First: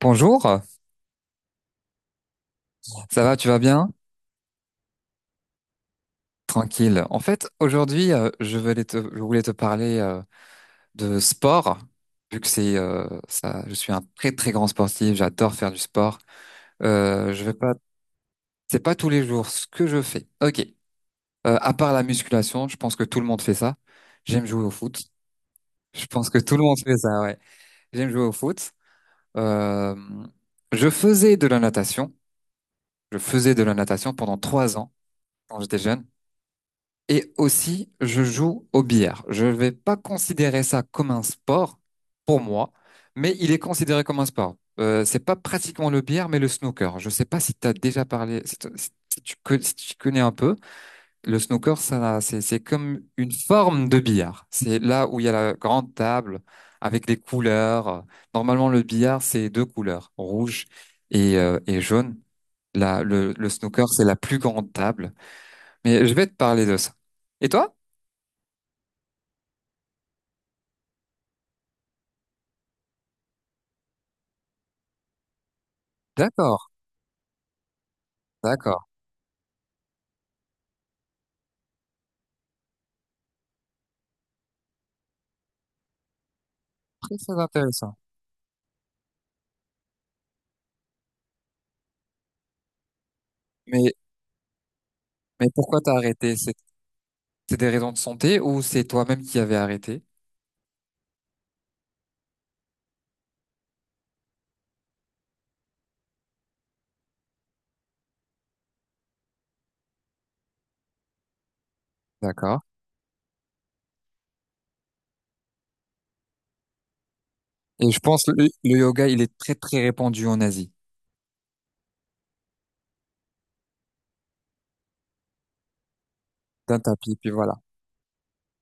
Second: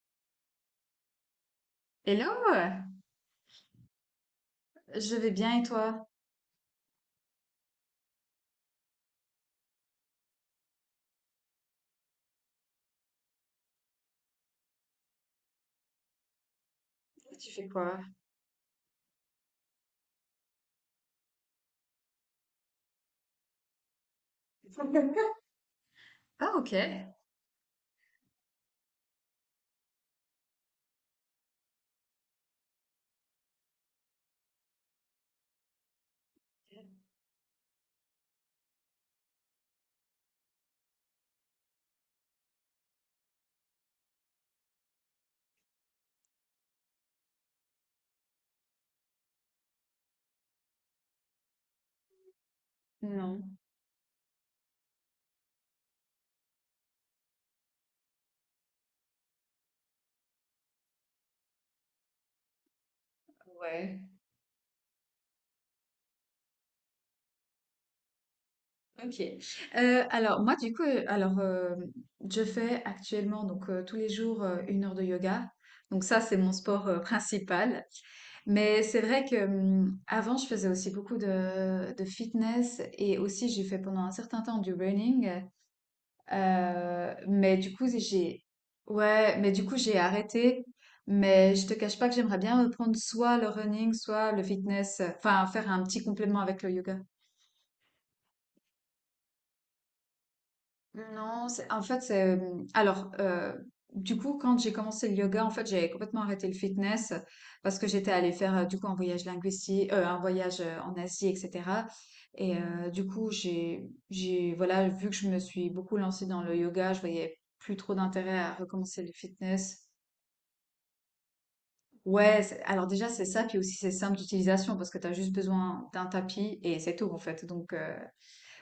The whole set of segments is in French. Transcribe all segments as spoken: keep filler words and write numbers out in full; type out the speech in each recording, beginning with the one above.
Bonjour, Hello! ça va, tu vas bien? Je vais bien et toi? Tranquille. En fait, aujourd'hui, euh, je voulais te, je voulais te parler euh, de sport, vu que c'est euh, ça, je suis un très très grand sportif, j'adore faire du sport. Euh, je Tu vais fais pas, quoi? c'est pas tous les jours ce que je fais. Ok. Euh, à part la musculation, je pense que tout le monde fait ça. J'aime jouer au foot. Je pense que Ah, tout le ok. monde fait ça, ouais. J'aime jouer au foot. Euh, je faisais de la natation. Je faisais de la natation pendant trois ans quand j'étais jeune. Et aussi, je joue au billard. Je ne vais pas considérer ça comme un sport pour moi, mais il est considéré comme un sport. Euh, c'est pas pratiquement le billard, mais le snooker. Je ne sais pas si tu as déjà parlé, si, t- si si tu, co- si tu connais un peu. Le snooker, ça, c'est, c'est comme une Non. forme de billard. C'est là où il y a la grande table avec les couleurs. Normalement, le billard, c'est deux couleurs, rouge et, euh, et jaune. Là, le, le snooker, Ouais. c'est la plus grande table. Mais je vais te parler de ça. Et toi? Ok. Euh, alors, moi, du coup, euh, alors, euh, je fais actuellement, donc, euh, tous les jours, euh, une heure de yoga. Donc, ça, c'est mon D'accord, sport, euh, principal. d'accord. Mais c'est vrai que hum, avant, je faisais aussi beaucoup de, de fitness et aussi j'ai fait pendant un certain temps du running. Euh, Très, très Mais du coup, intéressant. j'ai, ouais, mais du coup, j'ai arrêté. Mais je te cache pas que j'aimerais bien reprendre soit le Mais, running, soit le fitness. euh, Enfin, mais faire pourquoi un t'as petit arrêté? complément C'est avec le yoga. c'est des raisons de santé ou c'est toi-même qui avais arrêté? Non, c'est- en fait, c'est, euh, alors, euh, du coup, quand j'ai commencé le yoga, en fait, j'ai complètement arrêté le fitness parce que j'étais allée faire, euh, du coup, un voyage linguistique, euh, un voyage euh, en Asie, et cetera. Et D'accord. euh, du coup, j'ai, j'ai, voilà, vu que je me suis beaucoup lancée dans le yoga, je voyais plus Et trop je pense le, d'intérêt le à recommencer yoga, le il est très, très fitness. répandu en Asie. Ouais, c'est- alors déjà c'est ça, puis aussi c'est simple d'utilisation parce que tu as juste besoin d'un tapis D'un et c'est tout tapis, en puis fait. voilà. Donc euh,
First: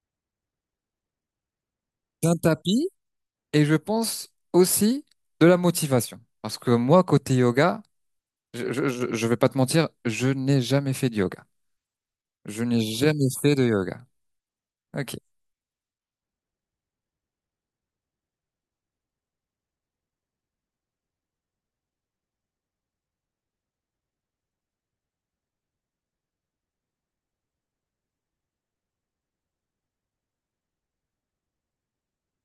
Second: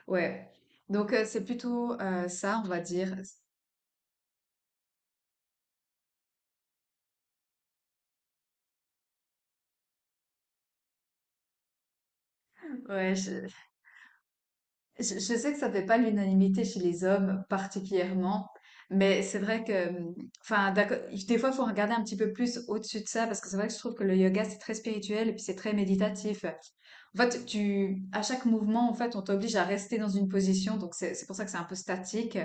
ouais, donc euh, c'est plutôt euh, D'un ça, on va tapis, dire. et je pense aussi de la motivation. Parce que moi, côté yoga, je, je, je je vais pas te mentir, je n'ai jamais fait de yoga. Je n'ai Ouais, jamais je, fait de yoga. je- Ok. je sais que ça fait pas l'unanimité chez les hommes particulièrement, mais c'est vrai que, hum, enfin d'accord, des fois il faut regarder un petit peu plus au-dessus de ça parce que c'est vrai que je trouve que le yoga c'est très spirituel et puis c'est très méditatif. En fait, tu, à chaque mouvement, en fait, on t'oblige à rester dans une position, donc c'est c'est pour ça que c'est un peu statique.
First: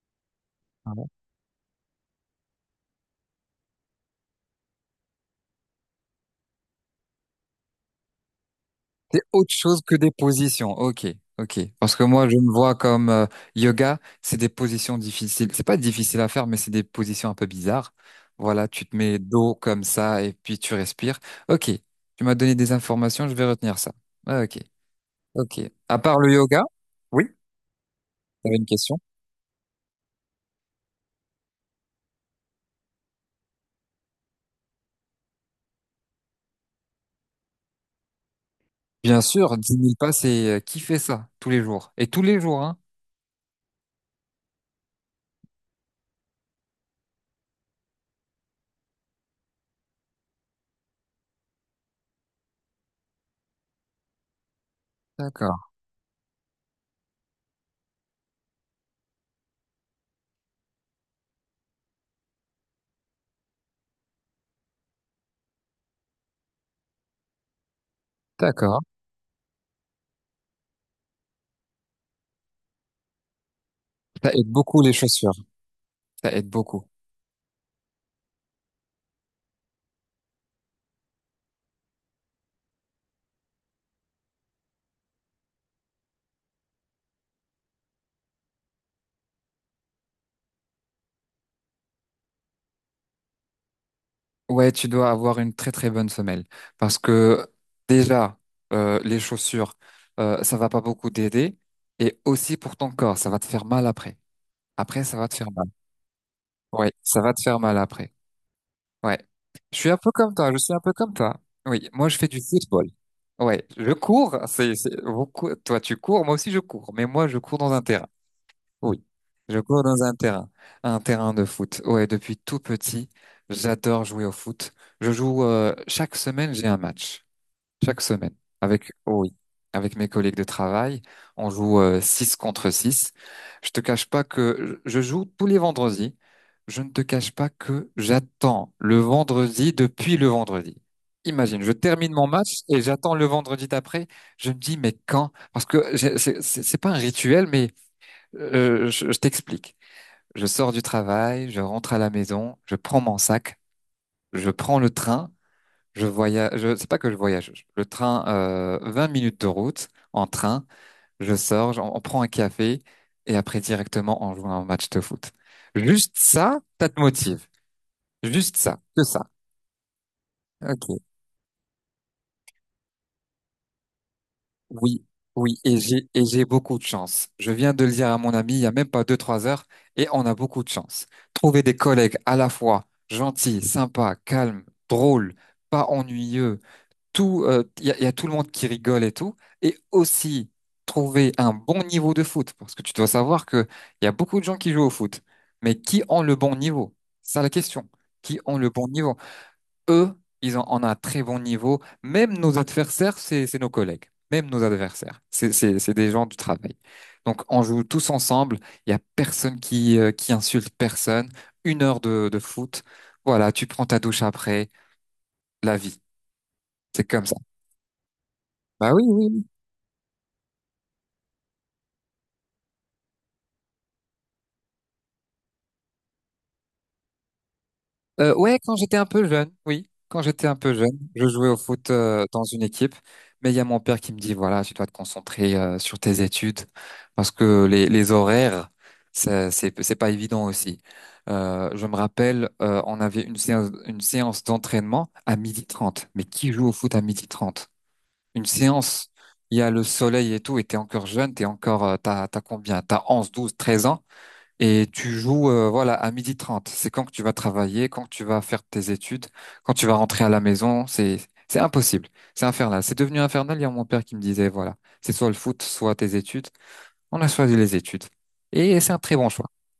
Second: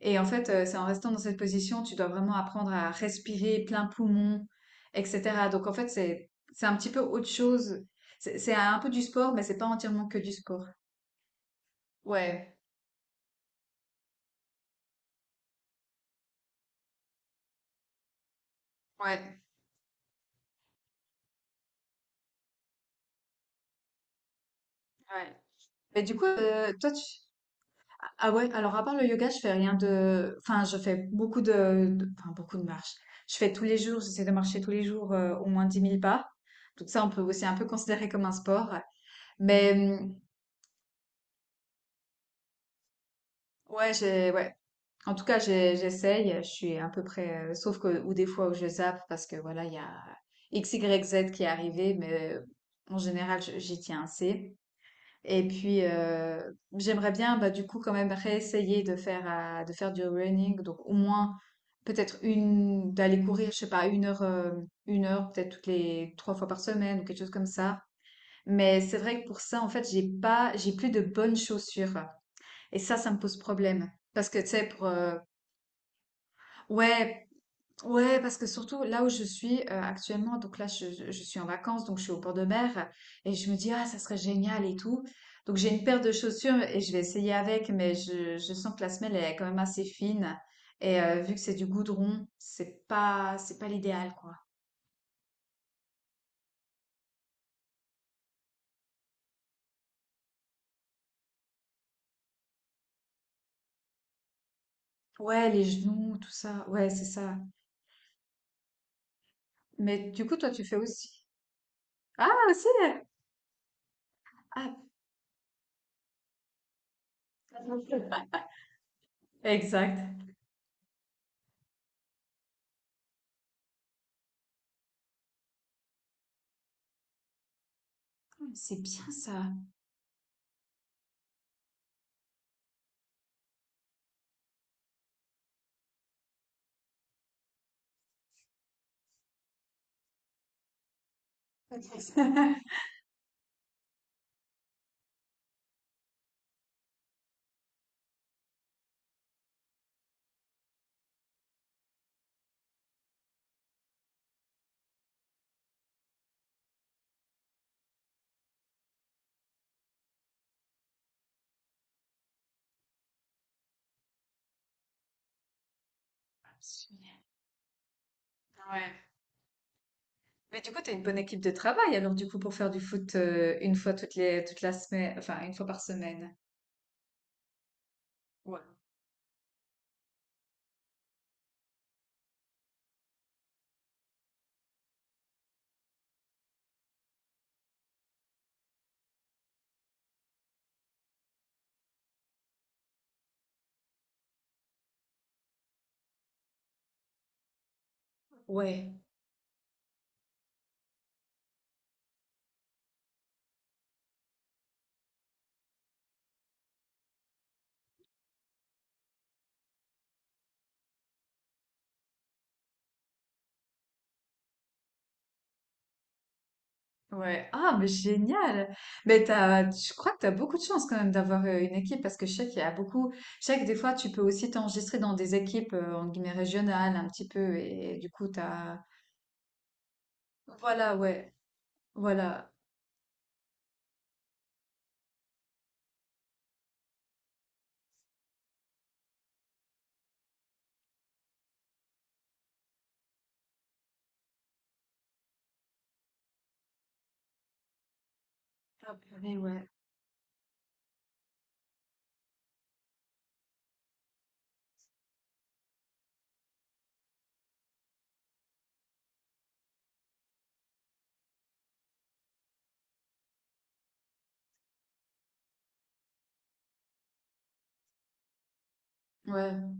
Et en fait, heu, c'est en restant dans cette position, tu dois vraiment apprendre à respirer plein poumon et cetera. Donc en fait, c'est c'est un petit peu autre chose. C'est c'est un peu du C'est sport, mais autre c'est pas chose que entièrement des que du sport. positions. Ok, ok. Parce que moi, je me Ouais, vois comme euh, yoga, c'est des positions difficiles. C'est pas difficile à faire, mais c'est des positions un peu bizarres. Voilà, tu te mets ouais, dos comme ça et puis tu respires. Ok, tu m'as donné des informations, je vais retenir ça. Ah, ok, ouais. ok. À Mais du part coup, le yoga, heu, toi tu oui, ah ah ouais, t'avais une alors à part question. le yoga, je fais rien de enfin, je fais beaucoup de de enfin beaucoup de marches. Je fais tous les jours, J'essaie de marcher tous les jours, heu, au moins dix mille pas. Donc ça, on peut aussi un peu considérer comme un sport. Bien sûr, Mais, dix mille pas, mmh, c'est euh, qui fait ça tous les jours? Et tous les jours, hein? ouais, j'ai ouais. En tout cas, j'ai- j'essaye, je suis à peu près, euh, sauf que, ou des fois où je zappe parce que voilà, il y a X, Y, Z qui est arrivé, mais euh, en général, je- j'y tiens assez. Et D'accord, puis, euh, j'aimerais bien, bah, du coup, quand même réessayer de faire, euh, de faire du running, donc au moins, peut-être une, d'aller courir, je sais pas, une heure, euh, une heure, peut-être toutes les trois fois par semaine ou quelque chose comme ça. d'accord. Mais c'est vrai que pour ça, en fait, j'ai pas, j'ai plus de bonnes chaussures. Et ça, ça me pose problème. Parce Ça que, aide tu sais, beaucoup pour, les euh, chaussures. Ça aide beaucoup. Ouais, Ouais, parce que surtout là où je suis euh, actuellement, donc là je, je- je suis en vacances, donc je suis au bord de mer et je me dis ah ça serait génial et tout. Donc j'ai une paire de chaussures et je vais essayer avec, mais je, je sens que la semelle elle est quand même assez fine et euh, vu que c'est du goudron, c'est pas c'est pas l'idéal quoi. Ouais, tu dois avoir une très très bonne semelle parce que déjà euh, les chaussures euh, ça va pas beaucoup t'aider et aussi pour ton corps ça va te faire mal après. Après ça va te Ouais, faire les mal. genoux, tout ça, ouais Ouais, c'est ça va ça. te faire mal après. Ouais. Je suis un peu Mais du comme coup toi toi, je tu suis fais un peu comme aussi. toi. Oui, moi je fais Ah du aussi. football. Ouais, je cours, c'est Ah c'est- vous cou- toi tu cours, moi aussi je cours, mais moi je cours dans un terrain. Oui, je cours dans un exact. terrain, un terrain de foot. Ouais, depuis tout petit, j'adore jouer au foot. Je joue euh, chaque semaine, j'ai un match. Chaque semaine, C'est avec bien oui, ça. avec mes collègues de travail, on joue euh, six contre six. Je te cache pas que je je joue tous les vendredis. Je ne te cache pas que j'attends le vendredi depuis le vendredi. Imagine, je termine mon match et j'attends le vendredi d'après. Je me dis, mais quand? Parce que j'ai- c'est c'est- c'est pas un rituel, mais euh, je je t'explique. Je sors du travail, je rentre à la maison, je prends mon sac, je prends le train, je voyage. Je, c'est pas que je voyage. je- Le train, euh, vingt minutes de route en train. Je sors, j'en- on prend un café et après directement on joue à un match de foot. Juste ça, ça te motive. Juste ça, que Ouais. ça. Mais du coup, tu as Ok. une bonne équipe de travail, alors du coup, pour faire du foot euh, une fois toutes les, toute la Oui, semaine, enfin, une oui, fois et par j'ai et semaine. j'ai beaucoup de chance. Je viens de le dire à mon ami il Ouais. y a même pas deux, trois heures, et on a beaucoup de chance. Trouver des collègues à la fois gentils, sympas, calmes, drôles, pas ennuyeux, tout, euh, il y a, il y a tout le monde qui rigole et tout, et aussi trouver un bon niveau de foot, parce que tu dois savoir que il y a beaucoup de gens qui jouent au foot, mais qui ont le bon niveau? C'est ça la question. Qui ont le bon Ouais, niveau? Eux, ils ont, on a un très bon niveau. Même nos adversaires, c'est, c'est nos collègues. Même nos adversaires, c'est, c'est, c'est des gens du travail. Donc, on joue tous ensemble. Il y a personne qui, euh, qui insulte personne. Une heure de, de foot. Voilà, tu prends ta douche après. La vie, c'est comme ça. ouais. Ah, mais génial! Bah oui, Mais oui. t'as, je crois que tu as beaucoup de chance quand même d'avoir euh, une équipe parce que je sais qu'il y a beaucoup. Je sais que des fois, tu peux aussi t'enregistrer dans des équipes, euh, en guillemets, régionales un petit peu et, du coup, Euh, ouais, quand t'as. j'étais un peu jeune, oui, quand j'étais un peu jeune, Voilà, je ouais. jouais au foot euh, dans Voilà. une équipe, mais il y a mon père qui me dit, voilà, tu dois te concentrer euh, sur tes études parce que les, les horaires, ça, c'est c'est pas évident aussi. Euh, je me rappelle, euh, on avait une séance une séance d'entraînement à midi trente. Mais qui joue au foot à midi trente? Une Ah, séance, purée, il y ouais. a le soleil et tout, et t'es encore jeune, t'es encore, euh, t'as t'as combien? T'as onze, douze, treize ans. Et tu joues euh, voilà à midi trente. C'est quand que tu vas travailler, quand tu vas faire tes études, quand tu vas rentrer à la maison, c'est c'est impossible. C'est infernal. C'est devenu infernal. Il y a mon père qui me disait voilà, c'est soit le foot, soit tes études. On a choisi les études. Et c'est un très bon choix. Ouais.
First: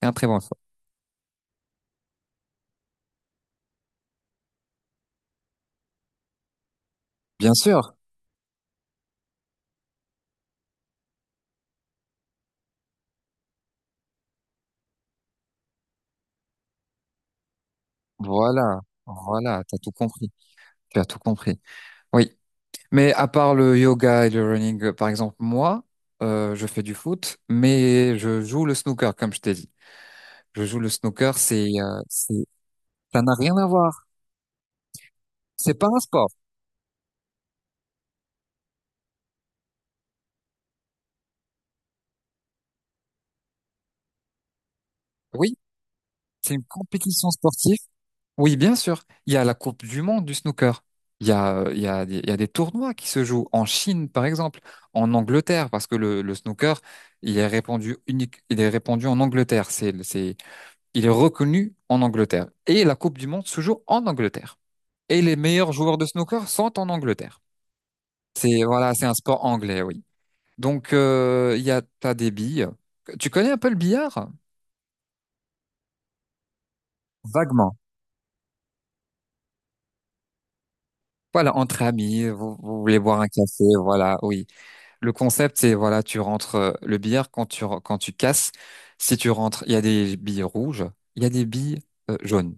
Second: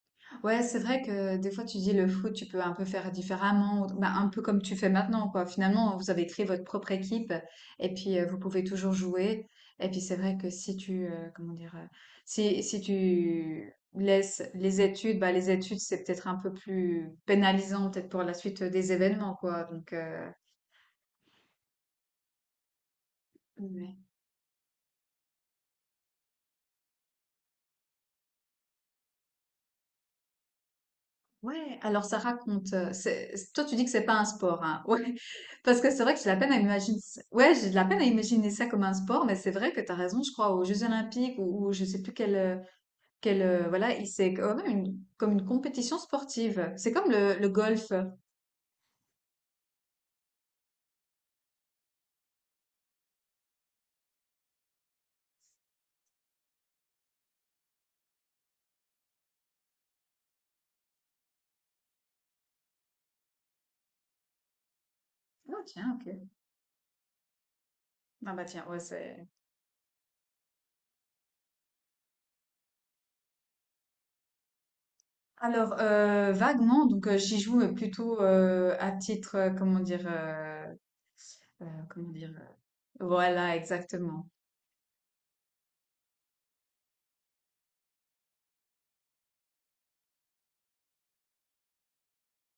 C'est un très bon choix. Ouais, c'est vrai que des fois tu dis le foot, tu peux un peu faire différemment, ou- bah, un peu comme tu fais maintenant, quoi. Finalement, vous avez créé votre propre équipe Bien sûr. et puis euh, vous pouvez toujours jouer. Et puis c'est vrai que si tu, euh, comment dire, euh, si, si tu laisses les études, bah, les études c'est peut-être un peu plus pénalisant peut-être pour la suite euh, Voilà. des événements, Voilà, quoi. t'as tout Donc, euh, compris. Tu as tout compris. Oui. Mais à part le yoga et le running, euh, par exemple, moi, euh, je fais du foot, mais je joue le snooker, comme je t'ai dit. Je joue le snooker, c'est Ouais, euh, alors ça c'est raconte. euh, Ça n'a c'est- c'est- rien Toi, à tu dis que c'est voir. pas un sport, hein. Ouais, C'est parce pas que un c'est vrai que j'ai sport. de la peine à imaginer. ça- Ouais, j'ai de la peine à imaginer ça comme un sport, mais c'est vrai que t'as raison. Je crois aux Jeux Olympiques ou, ou je sais plus quel, euh, quel, euh, voilà, il- c'est quand même une, comme une Oui, compétition c'est une sportive. C'est comme compétition le, le sportive. golf. Oui, bien sûr. Il y a la Coupe du Monde du snooker. Il y a, euh, il y a, des- il y a des tournois qui se jouent en Chine, par exemple, en Angleterre, parce que le, le snooker, il est répandu unique, il est répandu en Angleterre. C'est, c'est, il est reconnu en Angleterre. Et la Coupe du Monde se joue en Angleterre. Et les Ah meilleurs tiens, joueurs de ok. snooker sont en Angleterre. Ah bah C'est, tiens, ouais, Voilà, c'est un c'est. sport anglais, oui. Donc, euh, il y a, t'as des billes. Tu connais un peu le billard? Alors euh, vaguement, donc euh, j'y joue euh, Vaguement. plutôt euh, à titre, euh, comment dire, euh, Voilà, euh, entre comment amis, dire. vous, vous voulez euh, boire un Voilà, café, voilà, exactement. oui. Le concept, c'est, voilà, tu rentres euh, le billard quand tu, re- quand tu casses. Si tu rentres, il y a des billes rouges, il y a des billes euh, jaunes.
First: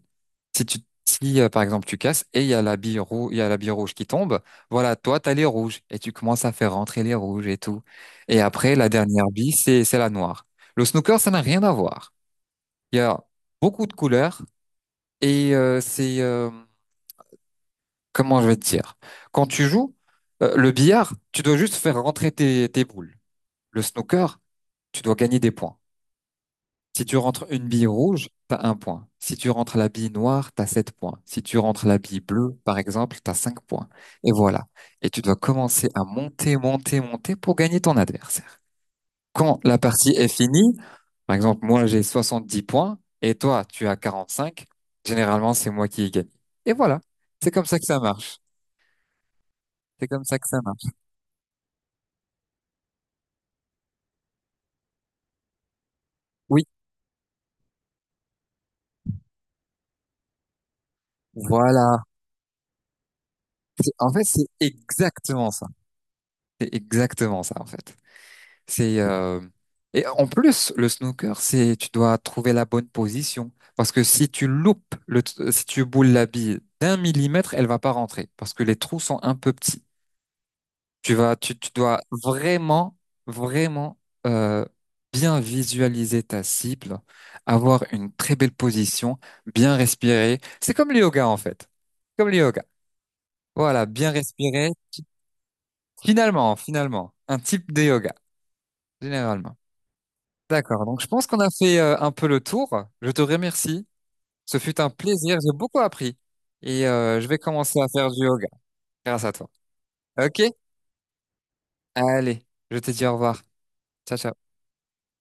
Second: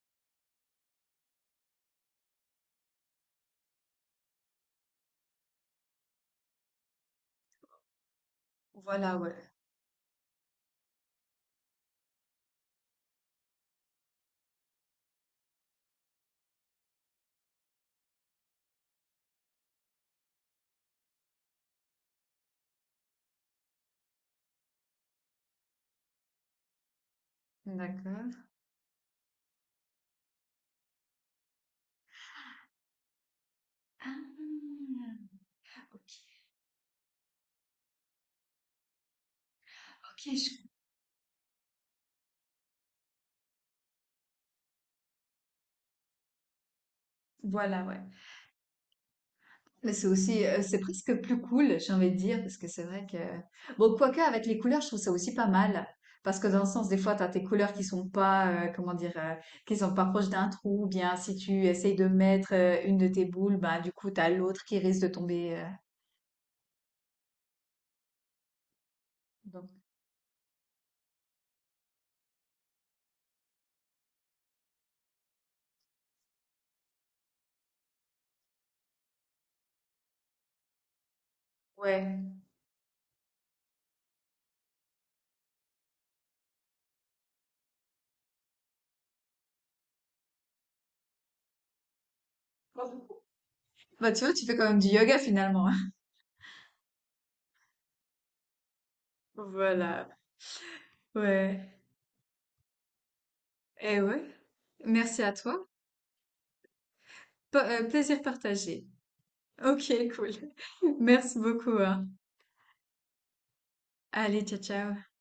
Si tu, si, euh, Par exemple, tu casses et il y a la bille rouge, il y a la bille rouge qui tombe, voilà, toi, t'as les rouges et tu commences à faire rentrer les rouges et tout. Et après, la Voilà, dernière ouais. bille, c'est, c'est la noire. Le snooker, ça n'a rien à voir. Il y a beaucoup de couleurs et euh, c'est, euh, comment je vais te dire? Quand tu joues, euh, le billard, tu dois juste faire rentrer tes, tes boules. Le snooker, tu dois gagner des points. Si tu rentres une bille rouge, D'accord. t'as un point. Si tu rentres la bille noire, t'as sept points. Si tu rentres la bille bleue, par exemple, t'as cinq points. Et voilà. Et tu dois commencer à monter, monter, monter pour gagner ton adversaire. Quand la partie est finie, par exemple, moi j'ai soixante-dix points et toi tu as quarante-cinq. Généralement c'est moi qui ai gagné. Et voilà. C'est comme ça Voilà, que ça ouais. marche. Mais C'est c'est comme ça aussi, que ça heu, c'est marche. presque plus cool, j'ai envie de dire, parce que c'est vrai que bon, quoique avec les couleurs, je trouve ça aussi pas mal. Parce que dans Oui, le sens, des fois, t'as tes couleurs qui sont pas, heu, comment dire? Heu, qui sont pas proches d'un trou ou bien si tu essayes voilà. de mettre, heu, une de tes boules, ben C'est- du coup, En fait, t'as c'est l'autre qui risque de exactement tomber, heu, ça. C'est exactement ça, en fait. C'est euh, donc Et en plus, le snooker, c'est tu dois trouver la bonne position parce que si tu loupes le, t- si tu boules la bille d'un millimètre, elle va pas rentrer parce que les trous sont un peu petits. Tu vas, tu, tu dois Ouais. vraiment, vraiment euh, bien visualiser ta cible, avoir une très belle position, bien respirer. C'est comme le yoga, en fait. Comme le yoga. Voilà, bien Bah, tu vois, tu fais quand respirer. même du yoga finalement, Finalement, finalement, un type de yoga, généralement. Voilà, D'accord, donc je pense qu'on a ouais fait euh, un peu le tour. Je te remercie. et ouais. Ce fut un Merci à plaisir, j'ai toi. beaucoup appris. Et euh, je vais Pe commencer heu, à faire plaisir du yoga partagé. grâce à toi. OK, cool. Ok? Merci beaucoup, hein. Allez, je te dis au revoir. Ciao, Allez, ciao. ciao, ciao.